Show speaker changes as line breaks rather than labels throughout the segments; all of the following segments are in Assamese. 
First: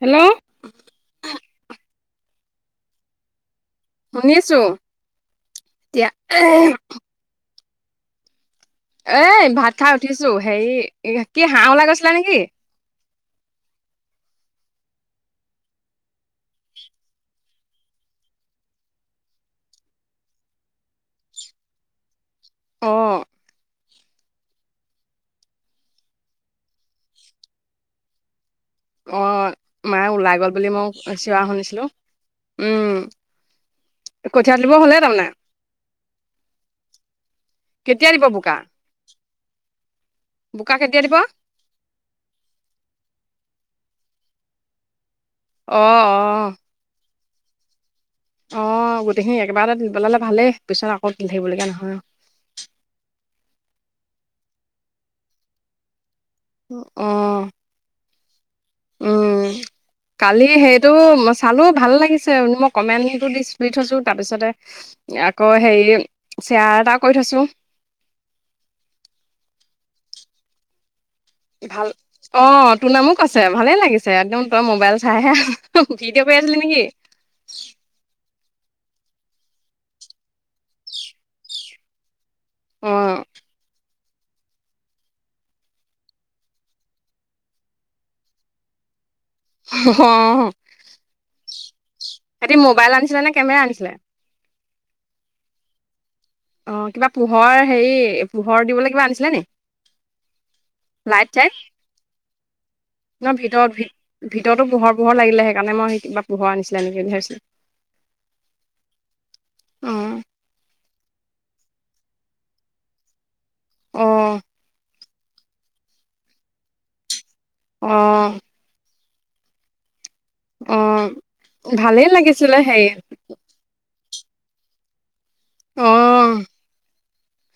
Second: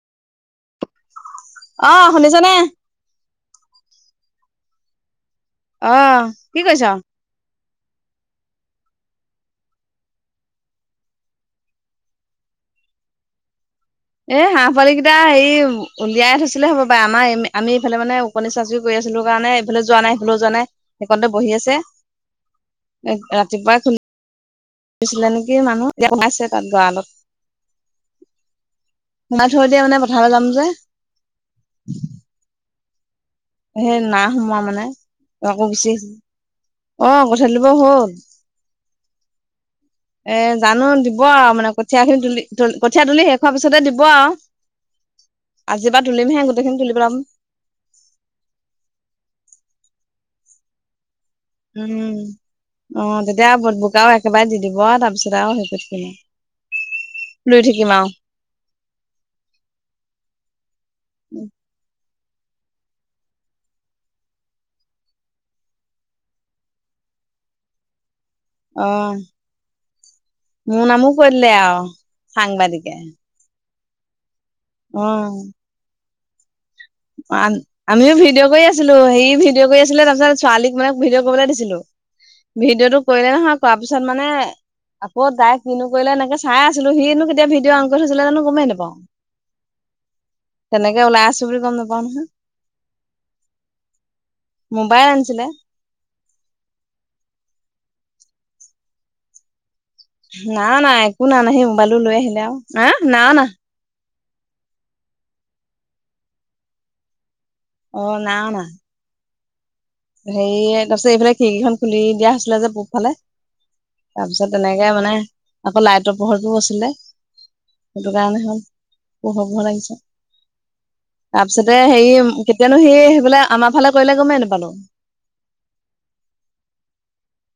হেল্ল।
অ শুনিছে নে?
শুনিছো
অ কি কৰিছ
[unintelligible] এই ভাত খাই উঠিছো হেৰি কি হাঁহ ওলাই গৈছিলা নেকি?
এই হাঁহ পোৱালি কেইটা হেৰি উলিয়াই থৈছিলে হ'ব পাৰে আমাৰ আমি এইফালে মানে [unintelligible] কৰি আছিলো কাৰণে এইফালে যোৱা নাই সেইফালও যোৱা নাই সেইকণতে বহি আছে।
অ
এহ ৰাতিপুৱাই গৈছিলে নেকি মানুহ। [unintelligible] তাত গড়ালত।
অ
সোমাই থৈ দিয়ে মানে
মায়
পথাৰলৈ
ওলাই
যাম
গ'ল
যে
বুলি মই চিঞৰা শুনিছিলো। উম।
সেই নাই
কঠীয়া
সোমোৱা
তুলিব
মানে,
হ'লে তাৰমানে
আকৌ গুছি অ কঠীয়া তুলিবৰ
কেতিয়া
হ'ল।
দিব বোকা
এ
বোকা
জানো
কেতিয়া
দিব আৰু মানে ক কঠীয়াখিনি তুলি তু কঠীয়া তুলি শেষ হোৱাৰ পিছতে দিব আৰু।
অ অ
আজিৰপৰা তুলিমহে গোটেইখিনি তুলি পেলাম।
অঁ' গোটেইখিনি একেবাৰতে তুলি পেলালে ভালেই পিছত আকৌ তুলি থাকিবলগীয়া নহয়।
অঁ, তেতিয়া আৰু বট বুকাও একেবাৰে দি দিব ইও তাপিছত আৰু হেই কৰি থাকি নাই-
অঁ'
লৈ থাকিম আও।
উম' কালি হেইটো চালোঁ ভাল লাগিছে মই কমেণ্টো দি থৈছোঁ, তাপিছতে- আকৌ হেৰি শ্বেয়াৰ এটা কৰি থৈছোঁ।
অঁ', মো নামো কৈ দিলে আও সংবাদিকে।
ছে ভালে লাগিছে একদম তই মোবাইল চাইহে আ ভিডিঅ' কৰি আছিলি নেকি?
পান। আমিও ভিডিঅ' কৰি আছিলো হেৰী ভিডিঅ' কৰি আছিলে তাৰপিছত ছোৱালিক মানে ভিডিঅ' কৰিবলে দিছিলো।
অ
ভিডিঅ'টো কৰিলে নহয় কৱা পিছত মানে- আকৌ তাই কিনো কৰিলে এনেকে চাই আছিলো সিনো কেতিয়া ভিডিঅ অন কৰি থৈছিলে জানো গমে নাপাওঁ।
হ হ অঁহ।
তেনেকে ওলাই আছোঁ বুলি গম নাপা-
হেঁতি মোবাইল আনিছিলে নে কেমেৰা আনিছিলে?
মোবাইল আনিছিলে।
অ' কিবা পোহৰ হেৰি পোহৰ দিবলে কিবা আনিছিলে নি?
না অনা একো
লাইট
না অনা
চাইট
সি মোবাইলটো লৈ আহিলে আও।
ন ভিতৰত ভিত ভিতৰটো পোহৰ পোহৰ লাগিলে সেইকাৰণে মই কিবা পোহৰ আনিছিলে নেকি বুলি ভাবিছিলোঁ।
অ' নাই অনা।
অ
হেৰিয়ে তাপিছত এইফালে খিৰিকিখন খুলি দিয়া হৈছিলে যে পূৱফালে।
অ
তাপিছত তেনেকে মানে আকৌ লাইটৰ পোহৰিটোও আছিলে।
অ
সেইটো কাৰণে হ'ল পোহৰ পোহৰ লাগিছে।
অ
তাপিছতে
ভালেই
হেৰি
লাগিছিলে হেৰি
কেতিয়ানো সি সেই বোলে আমাৰ ফালে কৰিলে গমেই নেপালোঁ।
উম,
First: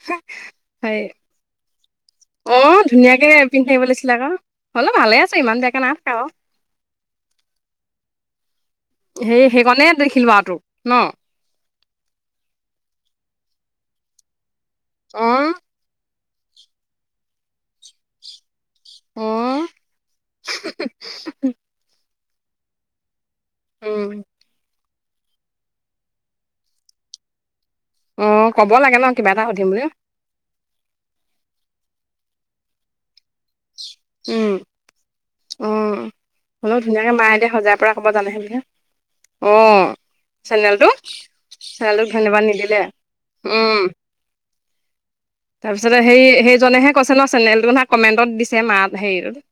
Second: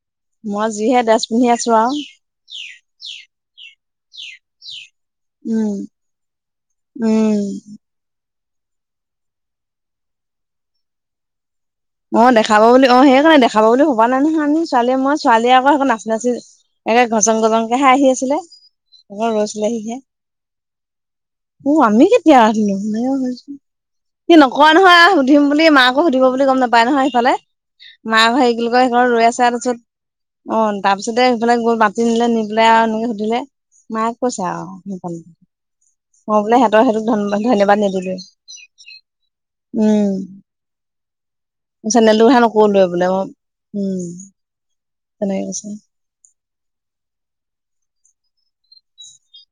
হু'।
মই যিহে ড্ৰেছ পিন্ধি আছো আও।
অঁ, ধুনীয়াকে পিন্ধি থাকিব লাগিছিলে আকৌ হ'লো ভালে আছে ইমান
উম
বেয়াকে নাই থকা বাৰু।
উম'
সেই সেইকণেই দেখিলোঁ আও তোক ন'।
অঁ' দেখাব বুলি অঁ' সেইকাৰণে দেখাব বুলি ভবা নাই নহয় আমি ছোৱালীয়ে মই
অ
ছোৱালীয়ে আক একো নাছ- নাছি এনেই ঘছং গজংকেহে আহি আছিলে। আকৌ
অঁ'
অও' আমি কেতিয়া আহিলো সেনেকেহে ভাবিছো,
উম
সি নকৱা নহয় আ- সুধিম বুলি মাকো সুধিব বুলি গম নাপায় নহয় সিফালে মাক
অ'
হেৰি কি
ক'ব
বুলি কয়
লাগে ন
সেইখনত ৰৈ
কিবা এটা
আছে
সুধিম
তাপিছত,
বুলি
- অঁ তাৰপিছতে সেইফালে গৈ মাতি নিলে নি পেলাই আও এনেকে সুধিলে মায়ে কৈছে
উম
আও। সেইখন
অ'
মই বোলে
হ'লেও
হেতৰ সেতোক
ধুনীয়াকে মায়ে এতিয়া সজাই
ধন্যবাদ
পৰা ক'ব
নিদিলোৱে।
জানে বুলিহে অ'
উম'
চেনেলটো। চেনেলটোক
চেনেলটোৰ কথা
ধন্যবাদ নিদিলে।
নকলোৱে বোলে মই
উম'
তেনেকে কৈছে। অ',
তাপিছত, ত হেৰি সেইজনেহে কৈছে ন চেনেলটো না কমেণ্টত দিছে মা হেৰিটো-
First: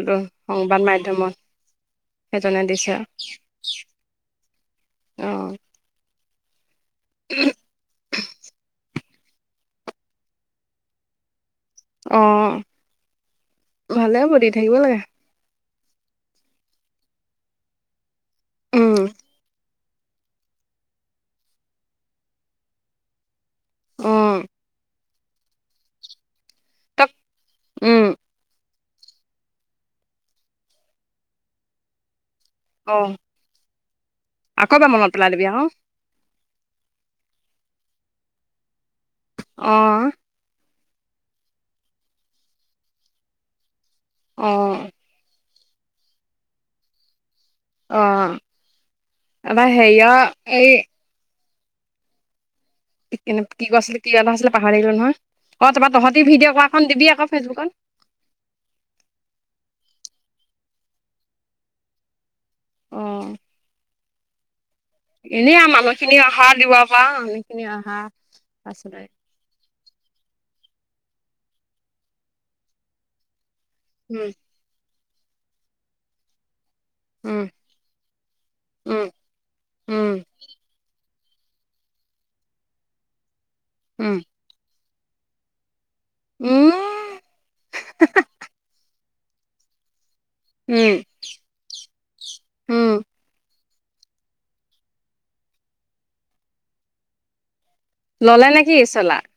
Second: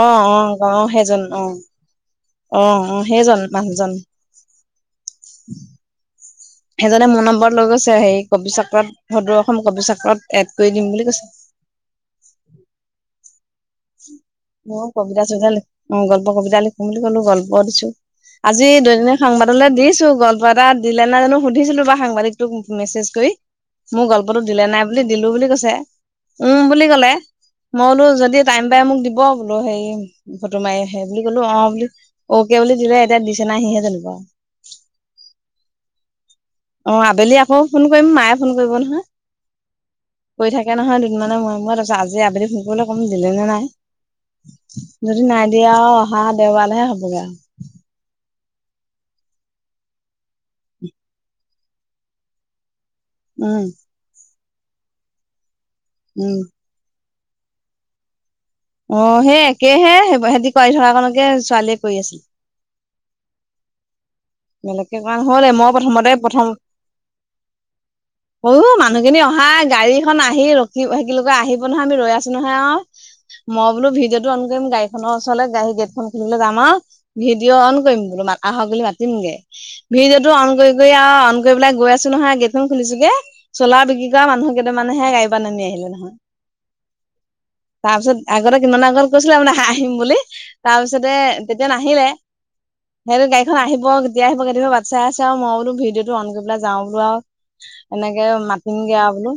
অঁ অঁ অঁ সেইজন
মাধ্যমত
অঁ
সেইজনে
অঁ
দিছে
অঁ সেইজন মানুহজন।
অঁ'
সেজনে মোৰ নম্বৰত লৈ গৈছে সেই কবি চক্ৰত সদৌ অসম কবি চক্ৰত এড কৰি দিম বুলি কৈছে।
অঁ'।
মই
লাগে
কবিতা চবিতা লিখ, অ' গল্প কবিতা লিখোঁ বুলি ক'লো, গল্প দিছোঁ। আজি
উম
দৈনিক সাংবাদলৈ দিছোঁ গল কিবা এটা দিলে নাই জানো সুধিছিলো বা সাংবাদিকটোক মেছেজ কৰি, মোৰ গল্পতো
অ'
দিলে নাই। বুলি দিলোঁ বুলি কৈছে, উম, বুলি
তক
ক'লে। মই
উম
বোলো যদি বাই মোক দিব বোলো হেৰি ফটো মাৰি সেই বুলি ক'লো, অ' বুলি অকে বুলি দিলে,
অ'
এতিয়া দিছে নাই সিহে জানিব।
আকৌ এবাৰ মনত পেলাই দিবি অ'।
অ' আবেলি আকৌ ফোন কৰিম, মায়ে ফোন কৰিব নহয়।
অ'।
কৰি থাকে নহয় দুদিনমানৰ মূৰে মূৰে, তাৰপিছত আজি আবেলি ফোন কৰিবলে ক'ম দিলে নে নাই।
অ'।
যদি নাই দিয়ে আৰু অহা দেওবাৰেহে হ'বগে আৰু।
অ' আমাৰ হেয়া এই [unintelligible]
উম
কি কৈ আছিলে কি কথা আছিলে পাহাৰি থাকিলোঁ নহয়। অ' তাৰপা তহঁতি
উম
ভিডিঅ' কৰাখন দিবি আকৌ ফেচবুকত।
অ' সেই একেইহে, সিহঁতি কৰি থকা কাৰণকে ছোৱালীয়ে কৰি আছিল।
অ'।
বেলেগকে কৰা নহ'লে,
এনেই আৰু
মই প্ৰথমতে
মানুহখিনি অহা
প্ৰথম
দিব পৰা মানুহখিনি অহা
[unintelligible]
পাছতে
মানুহখিনি অহা অহা গাড়ীখন আহি ৰখিব [unintelligible] আহিব নহয়, আমি ৰৈ আছোঁ নহয় আ। মই বোলো
উম
ভিডিঅ'টো অন কৰিম গাড়ীখনৰ ওচৰলৈ, গাড়ী গেটখন খুলিল যাম আৰু
উম
ভিডিঅ' অন কৰিম বোলো মাক আহক বুলি মাত
উম
দিমগে।
উম
ভিডিঅ'টো অন কৰি কৰি আৰু অন কৰি পেলাই গৈ আছোঁ নহয়, গেটখন খুলিছোগে চ'লাৰ বিক্ৰী
উম
কৰা মানুহ কেইটামানে গাড়ীৰ পৰা নামি আহিলে নহয়।
উম
তাৰপিছত আগতে কিমাননা আগত কৈছিলে মানে আহিম বুলি,
উম
তাৰপিছতে তেতিয়া নাহিলে,
উম
সিহঁতে গাড়ীখন আহি ব কেতিয়া আহিব কেতিাবা বাটচাই আছে, মই বোলো ভিডিঅ'টো অন কৰি পেলাই যাওঁ বোলো আৰু। এনেকে
ললে নেকি
মাতিমগে আৰু
চলাৰ
বোলো।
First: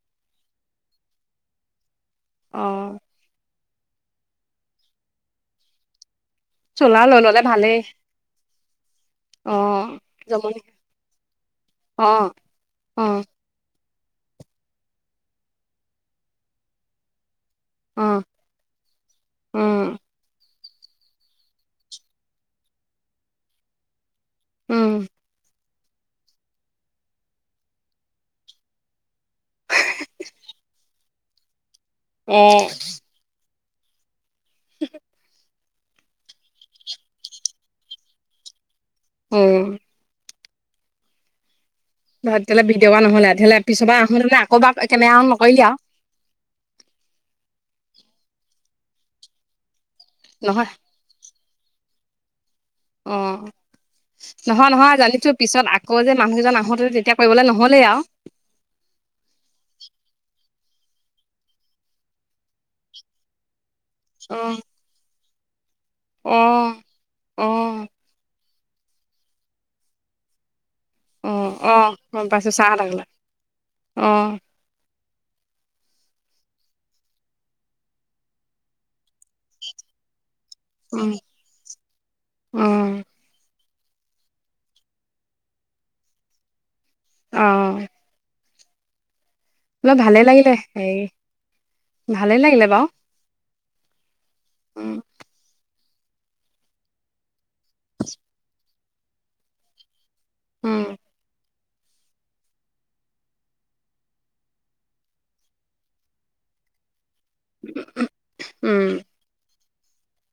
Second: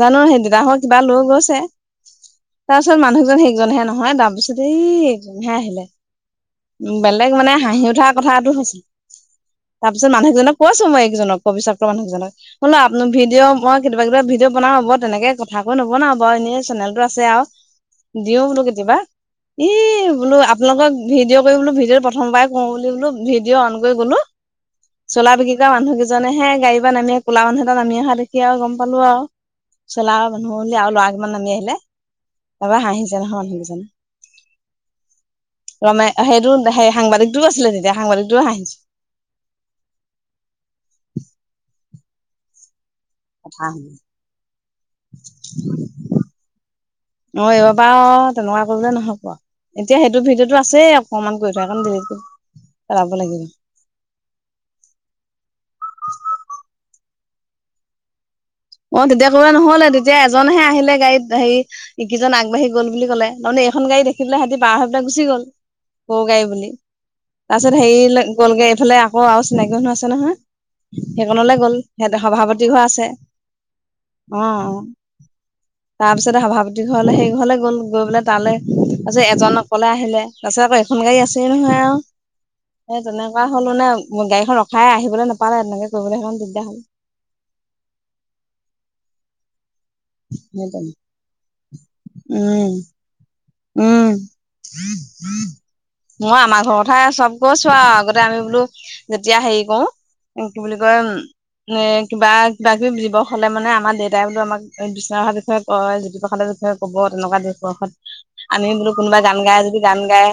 জানো সেই দেউতাহঁত কিবা লৈ গৈছে,
অ
তাৰপিছত মানুহজন এজনহে নহয় তাৰপিছতে এই এজনহে আহিলে,
চলাৰ লৈ
বেলেগ
ললে
মানে
ভালেই
থা কথাটো হৈছিল।
অ
তাৰপিছত মানুহকজনক
জমনি
কৈছোঁ মই এইেইজনক কবিচক্ৰ
অ
মানুহজনক, [unintelligible]
অ অ
আপোনা ভিডিঅ' মই কেতিয়াবা কেতিয়াবা ভিডিঅ' বনাও, হ'ব তেনেকে কথা কৈ নবনাও বাৰু, এনেই চেনেলটো আছে আৰু। দিও বোলো কেতিয়াবা, ই,
উম
বোলো আপোনালোকক ভিডিঅ' কৰিম বোলো ভিডিঅ' প্ৰথমৰৰ পৰাই কৰোঁ বুলি বোলো ভিডিঅ' অন কৰি গ'লো
উম
চ'লাৰ বিক্ৰী [unintelligible] মানুহ কেইজনেহে গাড়ীৰ পৰা নামি আহি ক'লা মানুহ এটা নামি অহা দেখি আৰু গম পালোঁ আৰু। চ'লাৰৰ মানুহ বুলি আৰু ল'ৰা কেইটামান নামি আহিলে,
অ
তাৰপা হাঁহিছে নহয় মানুহকেইজনে।
[inaudible]
ৰমে সেইটো সেই সাংবাদিকটোও আছিলে তেতিয়া, সাংবাদিকটোও হাঁহিছে।
অ'। তেতিয়াহ'লে ভিডিঅ' কৰা নহ'লে,
কথা
পিছৰবাৰ আহোনে আকৌ কেমেৰা অন নকৰিলি আৰু।
অ' এইবাৰ তেনেকুৱা কৰিলে নহ'ব। এতিয়া সেইটো ভিডিঅ'তটো
নহয়
আছে অকমান কৈ থোৱা কাৰণে ডিলিট কৰি পেলাব লাগিব
অ'। নহয় নহয় জানিছোঁ পিছত আকৌ যে মানুহকেইজন আহোঁতে তেতিয়া কৰিবলৈ নহ'লেই আৰু।
অ, তেতিয়া ক'লে নহ'লে, তেতিয়া এজনহে আহিলে গাড়ীত, হেৰি ইকিজন আগবাঢ়ি গ'ল বুলি ক'লে। তাৰমানে এইখন গাড়ী দেখি পেলাই সিহঁতি পাৰ হৈ পেলাই গুচি গল সৰু
অ
গাড়ী বুলি।
অ অ
তাৰপিছত হেৰি গলগৈ এইফালে আকৌ আৰু চিনাকি মানুহ আছে নহয়।
অ
সেইকনলে
অ
গ'ল সেয়াত
গম পাইছো চাহ
সভাপতি ঘৰ
এটা খালা
আছে।
অ
অঁ।
[inaudible]
তাৰপিছতে সভাপতি ঘৰলে সেই ঘৰলৈ গ'ল, গৈ পেলাই তালৈ তাৰপাছত এজন অকলে আহিলে। তাৰপিছত আকৌ এখন
উম
গাড়ী আছেই নহয় আৰু।
উম
সে তেনেকুৱা হ'ল মানে গাড়ীখন ৰখাই আহিবলৈ নাপালে তেনেকে কৰিবলৈ সেইকাৰণে দিগদাৰ হ'ল।
অ'। অলপ ভালেই লাগিলে সেই, ভালেই লাগিলে
উম
বাৰু।
উম
উম
মই আমাৰ ঘৰৰ কথাই চব গৈছো আৰু আগতে আমি বোলো যেতিয়া হেৰি কৰো কি বুলি কয় উম এ কিবা কিবা কিবি দিৱস হ'লে মানে আমাৰ দেউতাই বোলো আমাক বিষ্ণু ৰাভা বিষয়ে কয় জ্যোতিপ্ৰসাদৰ বিষয়ে ক'ব তেনেকুৱা দিৱসত। আনি বোলো কোনোবা গান গাই যদি গান গায়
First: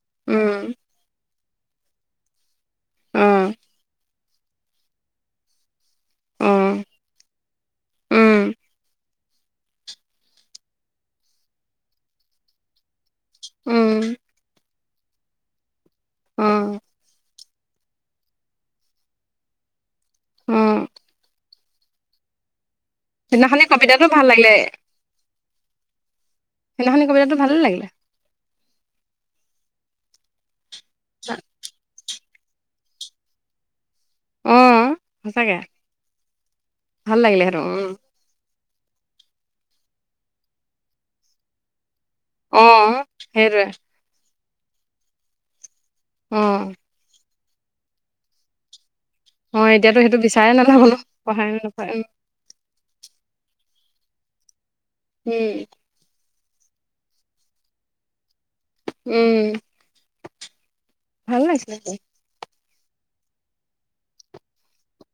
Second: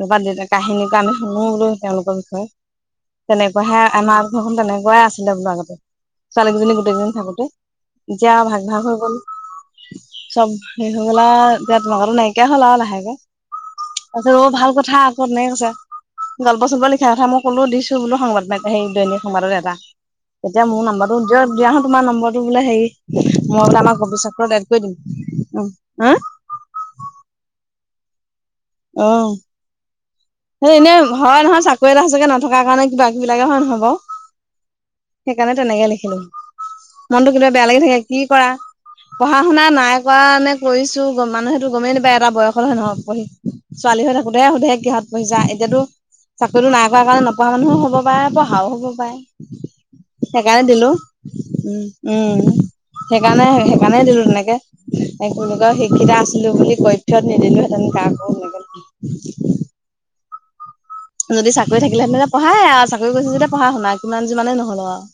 এনেকুৱা
উম
দেউতা
উম
কাহিনীটো আমি শুনো বোলো তেওঁলোকৰ
অ
বিষয়ে তেনেকুৱা হে আমাৰ ঘৰখন তেনেকুৱাই আছিলে বোলো আগতে।
অ
ছোৱালীকেইজনী গোটেইকেইজনী থাকোতে এতিয়া
উম
ভাগ, ভাগ হৈ গ'ল। চব শেষ হৈ গল আৰু এতিয়া মানুহ নাইকিয়া হৈ হল আৰু লাহেকে।
উম।
সেইবোৰ ভাল কথা আক' তেনেকে কৈছে।
অ
গল্প চল্প লিখা কথা মই ক'লো দি ছো বোলো সংবাদ সেই দৈনিক সংবাদত এটা।
অ
তেতিয়া মোৰ নম্বৰটো দিয়া হো তোমাৰ নম্বৰটো বোলে হেৰি।
সেইদিনাখনি
মই বোলে আমাক
কবিতাটো ভাল লাগিলে
ভবিষতটো এড কৰি দিম উম। হা?
সেইদিনাখন কবিতাটো ভালেই লাগিল।
অঁ। সেই এনেই হয় নহয় চাকৰি এটা সঁচাকে নথকাৰ কাৰণে কিবা কিবি লাগে হয় নহয় বাৰু?
অ সঁচাকে
সেইকাৰণে তেনেকে লিখিলো,
ভাল
মনটো
লাগিলে
কেতিয়াবা
সেইটো
বেয়া লাগি
উম
থাকে। কি কৰা, পঢ়া শুনা নাই কৰা নে কৰিছো মানুহেতটো গমেই নাপায়। এটা
অ
বয়সলৈকে হে নহয় পঢ়িম,
সেইটোৱে
ছোৱালী হৈ থাকোতেহে সুধে কিহত পঢ়িছা এতিয়াতো
অ
চাকৰিটো নাই কৰা কাৰণে নপঢ়া মানুহও হ'ব পাৰে পঢ়াও হ'ব পাৰে।
অ এতিয়াতো সেইটো বিচাৰে
সেইকাৰণে
নালাগব
দিলো।
ন পঢ়াই নপঢ়াই
উম। সেইকাৰণে সেইকাৰণে দিলো তেনেকে এ কি বুলি
উম
কয় শিক্ষিতা আছিলো বুলি কক্ষত নিদিলো হেঁতেন কাকো
উম। ভাল
যদি
লাগিছিলে
চাকৰি থাকিলে হেঁতেন পঢ়াই আৰু চাকৰি কৰিছে যদি পঢ়া শুনা কিমান যি মানেই নহ'লো আৰু।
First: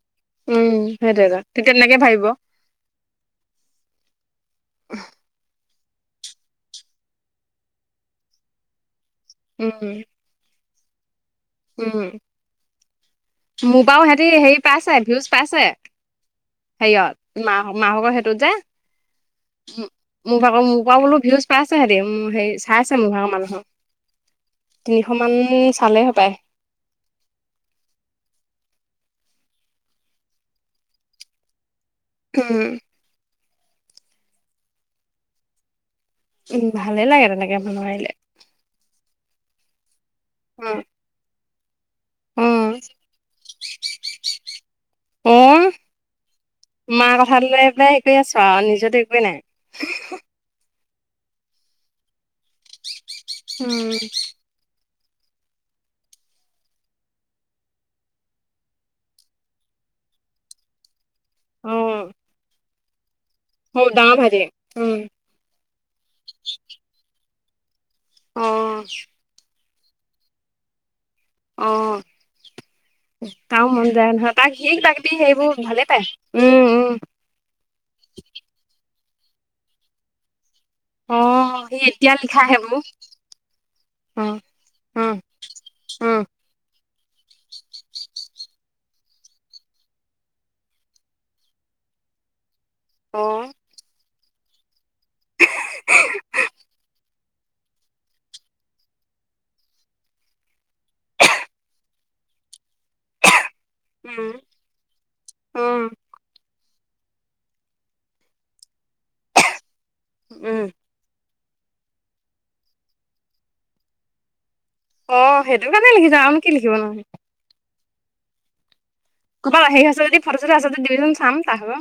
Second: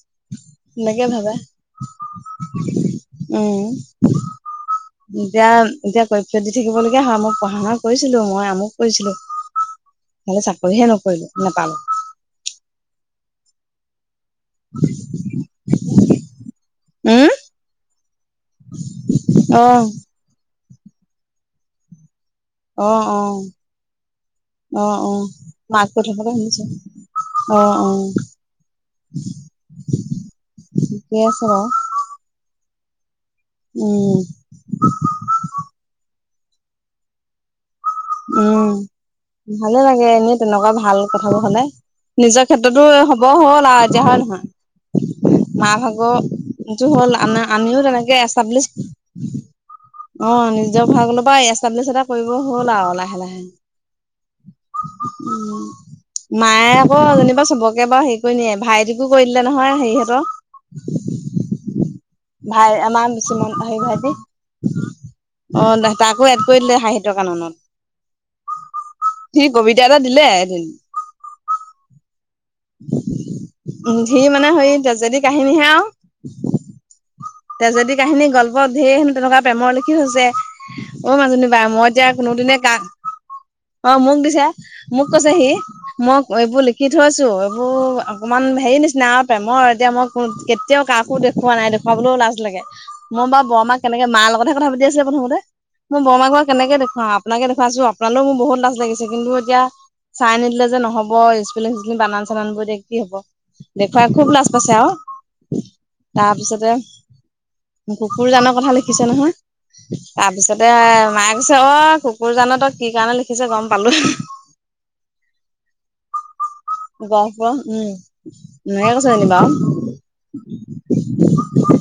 উম
এনেকে
সেইটোৱে
ভাবে,
ক তেতিয়া তেনেকে ভাবিব
উম। এতিয়া এতিয়া কক্ষ দি থাকিব লগা হয়, মই পঢ়া শুনা কৰিছিলো মই আমুক কৰিছিলো।
উম।
নহলে চাকৰিহে নকৰিলো নাপালো।
উম মোৰ পৰাও সিহঁতি হেৰি পাইছে ভিউজ পাইছে। হেৰিয়ত মাঁ মাঁ ভাগৰ সেইটোত যে।
অঁ।
মোৰ ভাগৰ মোৰ পৰা বোলো ভিউজ পাইছে হেঁতি উম হেৰি চাইছে
অ',
মোৰভাগৰ
অ',
মানুহে
অ', অ'।
তিনিশমান
মাত
চালেই সপাই।
[inaudible] অ অ ঠিকে আছে বাৰু।
হম
উম
উম ভালে লাগে তেনেকে বনোই দিলে।
উম ভালে লাগে এনেই তেনেকুৱা ভাল কথাবোৰ হ'লে।
অ
নিজৰ ক্ষেত্ৰতো হব হ'ল আও এতিয়া হয় নহয়
অ
মা ভাগ সেইটো হ'ল
মাৰ
আনা আনিও তেনেকে এষ্টাব্লিছ।
হয় নাই।
অঁ, নিজৰ ভাগলৈ পৰা এষ্টাব্লিছ এটা কৰিব হ'ল আও লাহে লাহে,।
উম
উম মায়ে আকৌ যেনিবা চবকে বাৰু হেৰি কৰি নিয়ে ভাইটিকো কৰি দিলে নহয় হেৰিহঁতৰ। [unintelligible]
উম
ভাই আমাৰ বেছি মন আহি ভাইটি।
উম
অহ তাকো এড কৰি দিলে সাহিত্যৰ কাননত।
অঁ।
সি কবিতা এটা দিলে।
অহ তাৰো মন
উম
যায় নহয়
মানে
তাক সি
সেই
কিবা কিবি
ট্ৰেজেডি
সেইবোৰ
কাহিনীহে
ভালে পায়। উম উম।
তেজেদি কাহিনী গল্প ধেৰ হে তেনেকুৱা প্ৰেমৰ লিখি থৈছে। অ মাজনী বা
সি
মই এতিয়া কোনো
লিখা
দিনে কা
সেইবোৰ
অ মোক দিছে মোক
উম,
কৈছে সি মোক
উম,
এইবোৰ লি লিখি থৈছোঁ এইবোৰ অকণমান হেৰি নিচিনা আও প্ৰেমৰ এতিয়া মই কেতিয়াও কাকো দেখুওৱা নাই দেখোঁ দেখুৱাবলৈ লাজ লাগে মই বা
অ',
বৰ মাক কেনেকে মা লগতে কথাাতি আছিলে প্ৰথমতে মই বৰমাক কেনেকে দেখুৱাওঁ আপোনাকে দেখুৱাইছো আপোনালৈ মোৰ বহুত লাজ লাগিছিল কিন্তু এতিয়া। চাই নিদিলে যে নহব ইস্কলে [unintelligible] বানান চান ব এতিয়া কি হব দেখুৱাই খুব
উম,
লাজ পাইছে আও
উম,
তাৰপিছততে কুকুৰজানৰ কথা লিখিছে নহয় তাৰপিছতে
উম,
অও মায়ে পিছে অ কুকুৰ জান তই কি কাৰণে লিখিছে গম পালো।
অহ সেইটো কাৰণে লিখি যাম কি লিখিব নো।
কোৱা উম একে কৈছে যেনেবাও।
ক'ৰবাত হেৰি আছে যদি ফটো চটো আছে যদি দিবিচোন চাম তাৰ ভাগৰ।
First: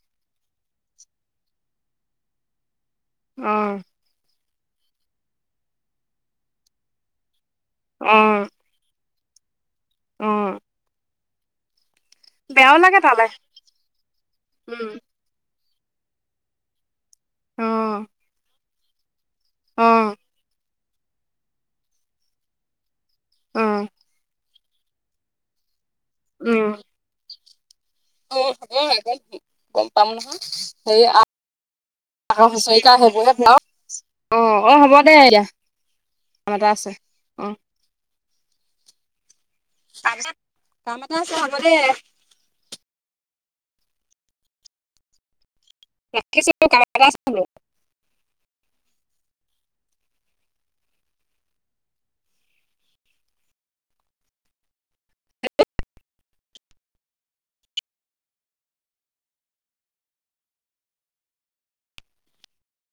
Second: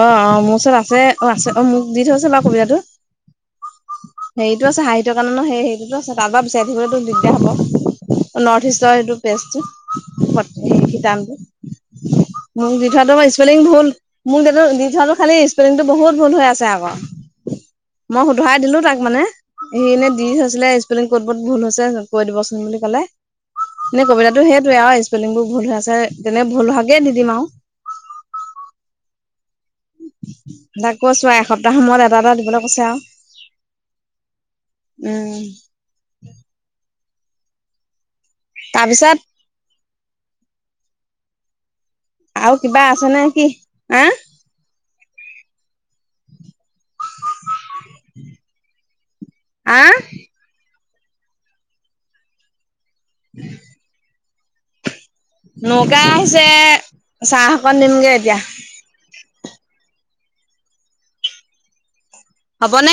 অ অ মোৰ ওচৰত আছে অ আছে অ মোক দি থৈছে বাৰু কবিতাটো
অহ।
হেৰিতটো আছে সাহিত্য কাৰণে ন সেই সে হেতো তাপা পৰা বিচাৰ থাকিবলেতো দিগদাৰ হ'ব।
অহ
নৰ্থ ইষ্টৰ এইটো পেজটো
অ',
পত ৰিটান মোক
বেয়াও
দি
লাগে
থোৱাটো
তালে
ইস্পলিং ভুল মোক দে দি
উম,
থোৱা। খালি ইস্পলিং টো বহুত ভুল হৈ আছে আকৌ
অ',
মই শুধৰাই দিলো তাক মানে। সি এনে
অ',
দি থৈছিলে ইস্পলিং ক'ত কত ভুল হৈছে কৈ দিবচোন বুলি ক'লে।
অ',
নে কবিতাটো সেইটোৱে আৰু ইস্পলিং বোৰ ভুল হৈ আছে তেনে ভুল হোৱাকে দি দিম আও
উম উম। গম পাম
তাক
সেই আ
কৈছো আৰু এসপ্তাহ মূৰত এটা এটা
আৰু
দিবলৈ
হুঁচৰি
কৈছে
এটা
আৰু
আহে যে বাও।
উম
আন এটা আছে অ',
তাৰপিছত
তাৰ পিছত কাম এটা চাব দে।
আৰু কিবা আছে নে কি এ
[unintelligible] ৰাখিছোঁ।
আ নগা আছে। চাহ অকণ নিমগে এতিয়া হ'ব নে।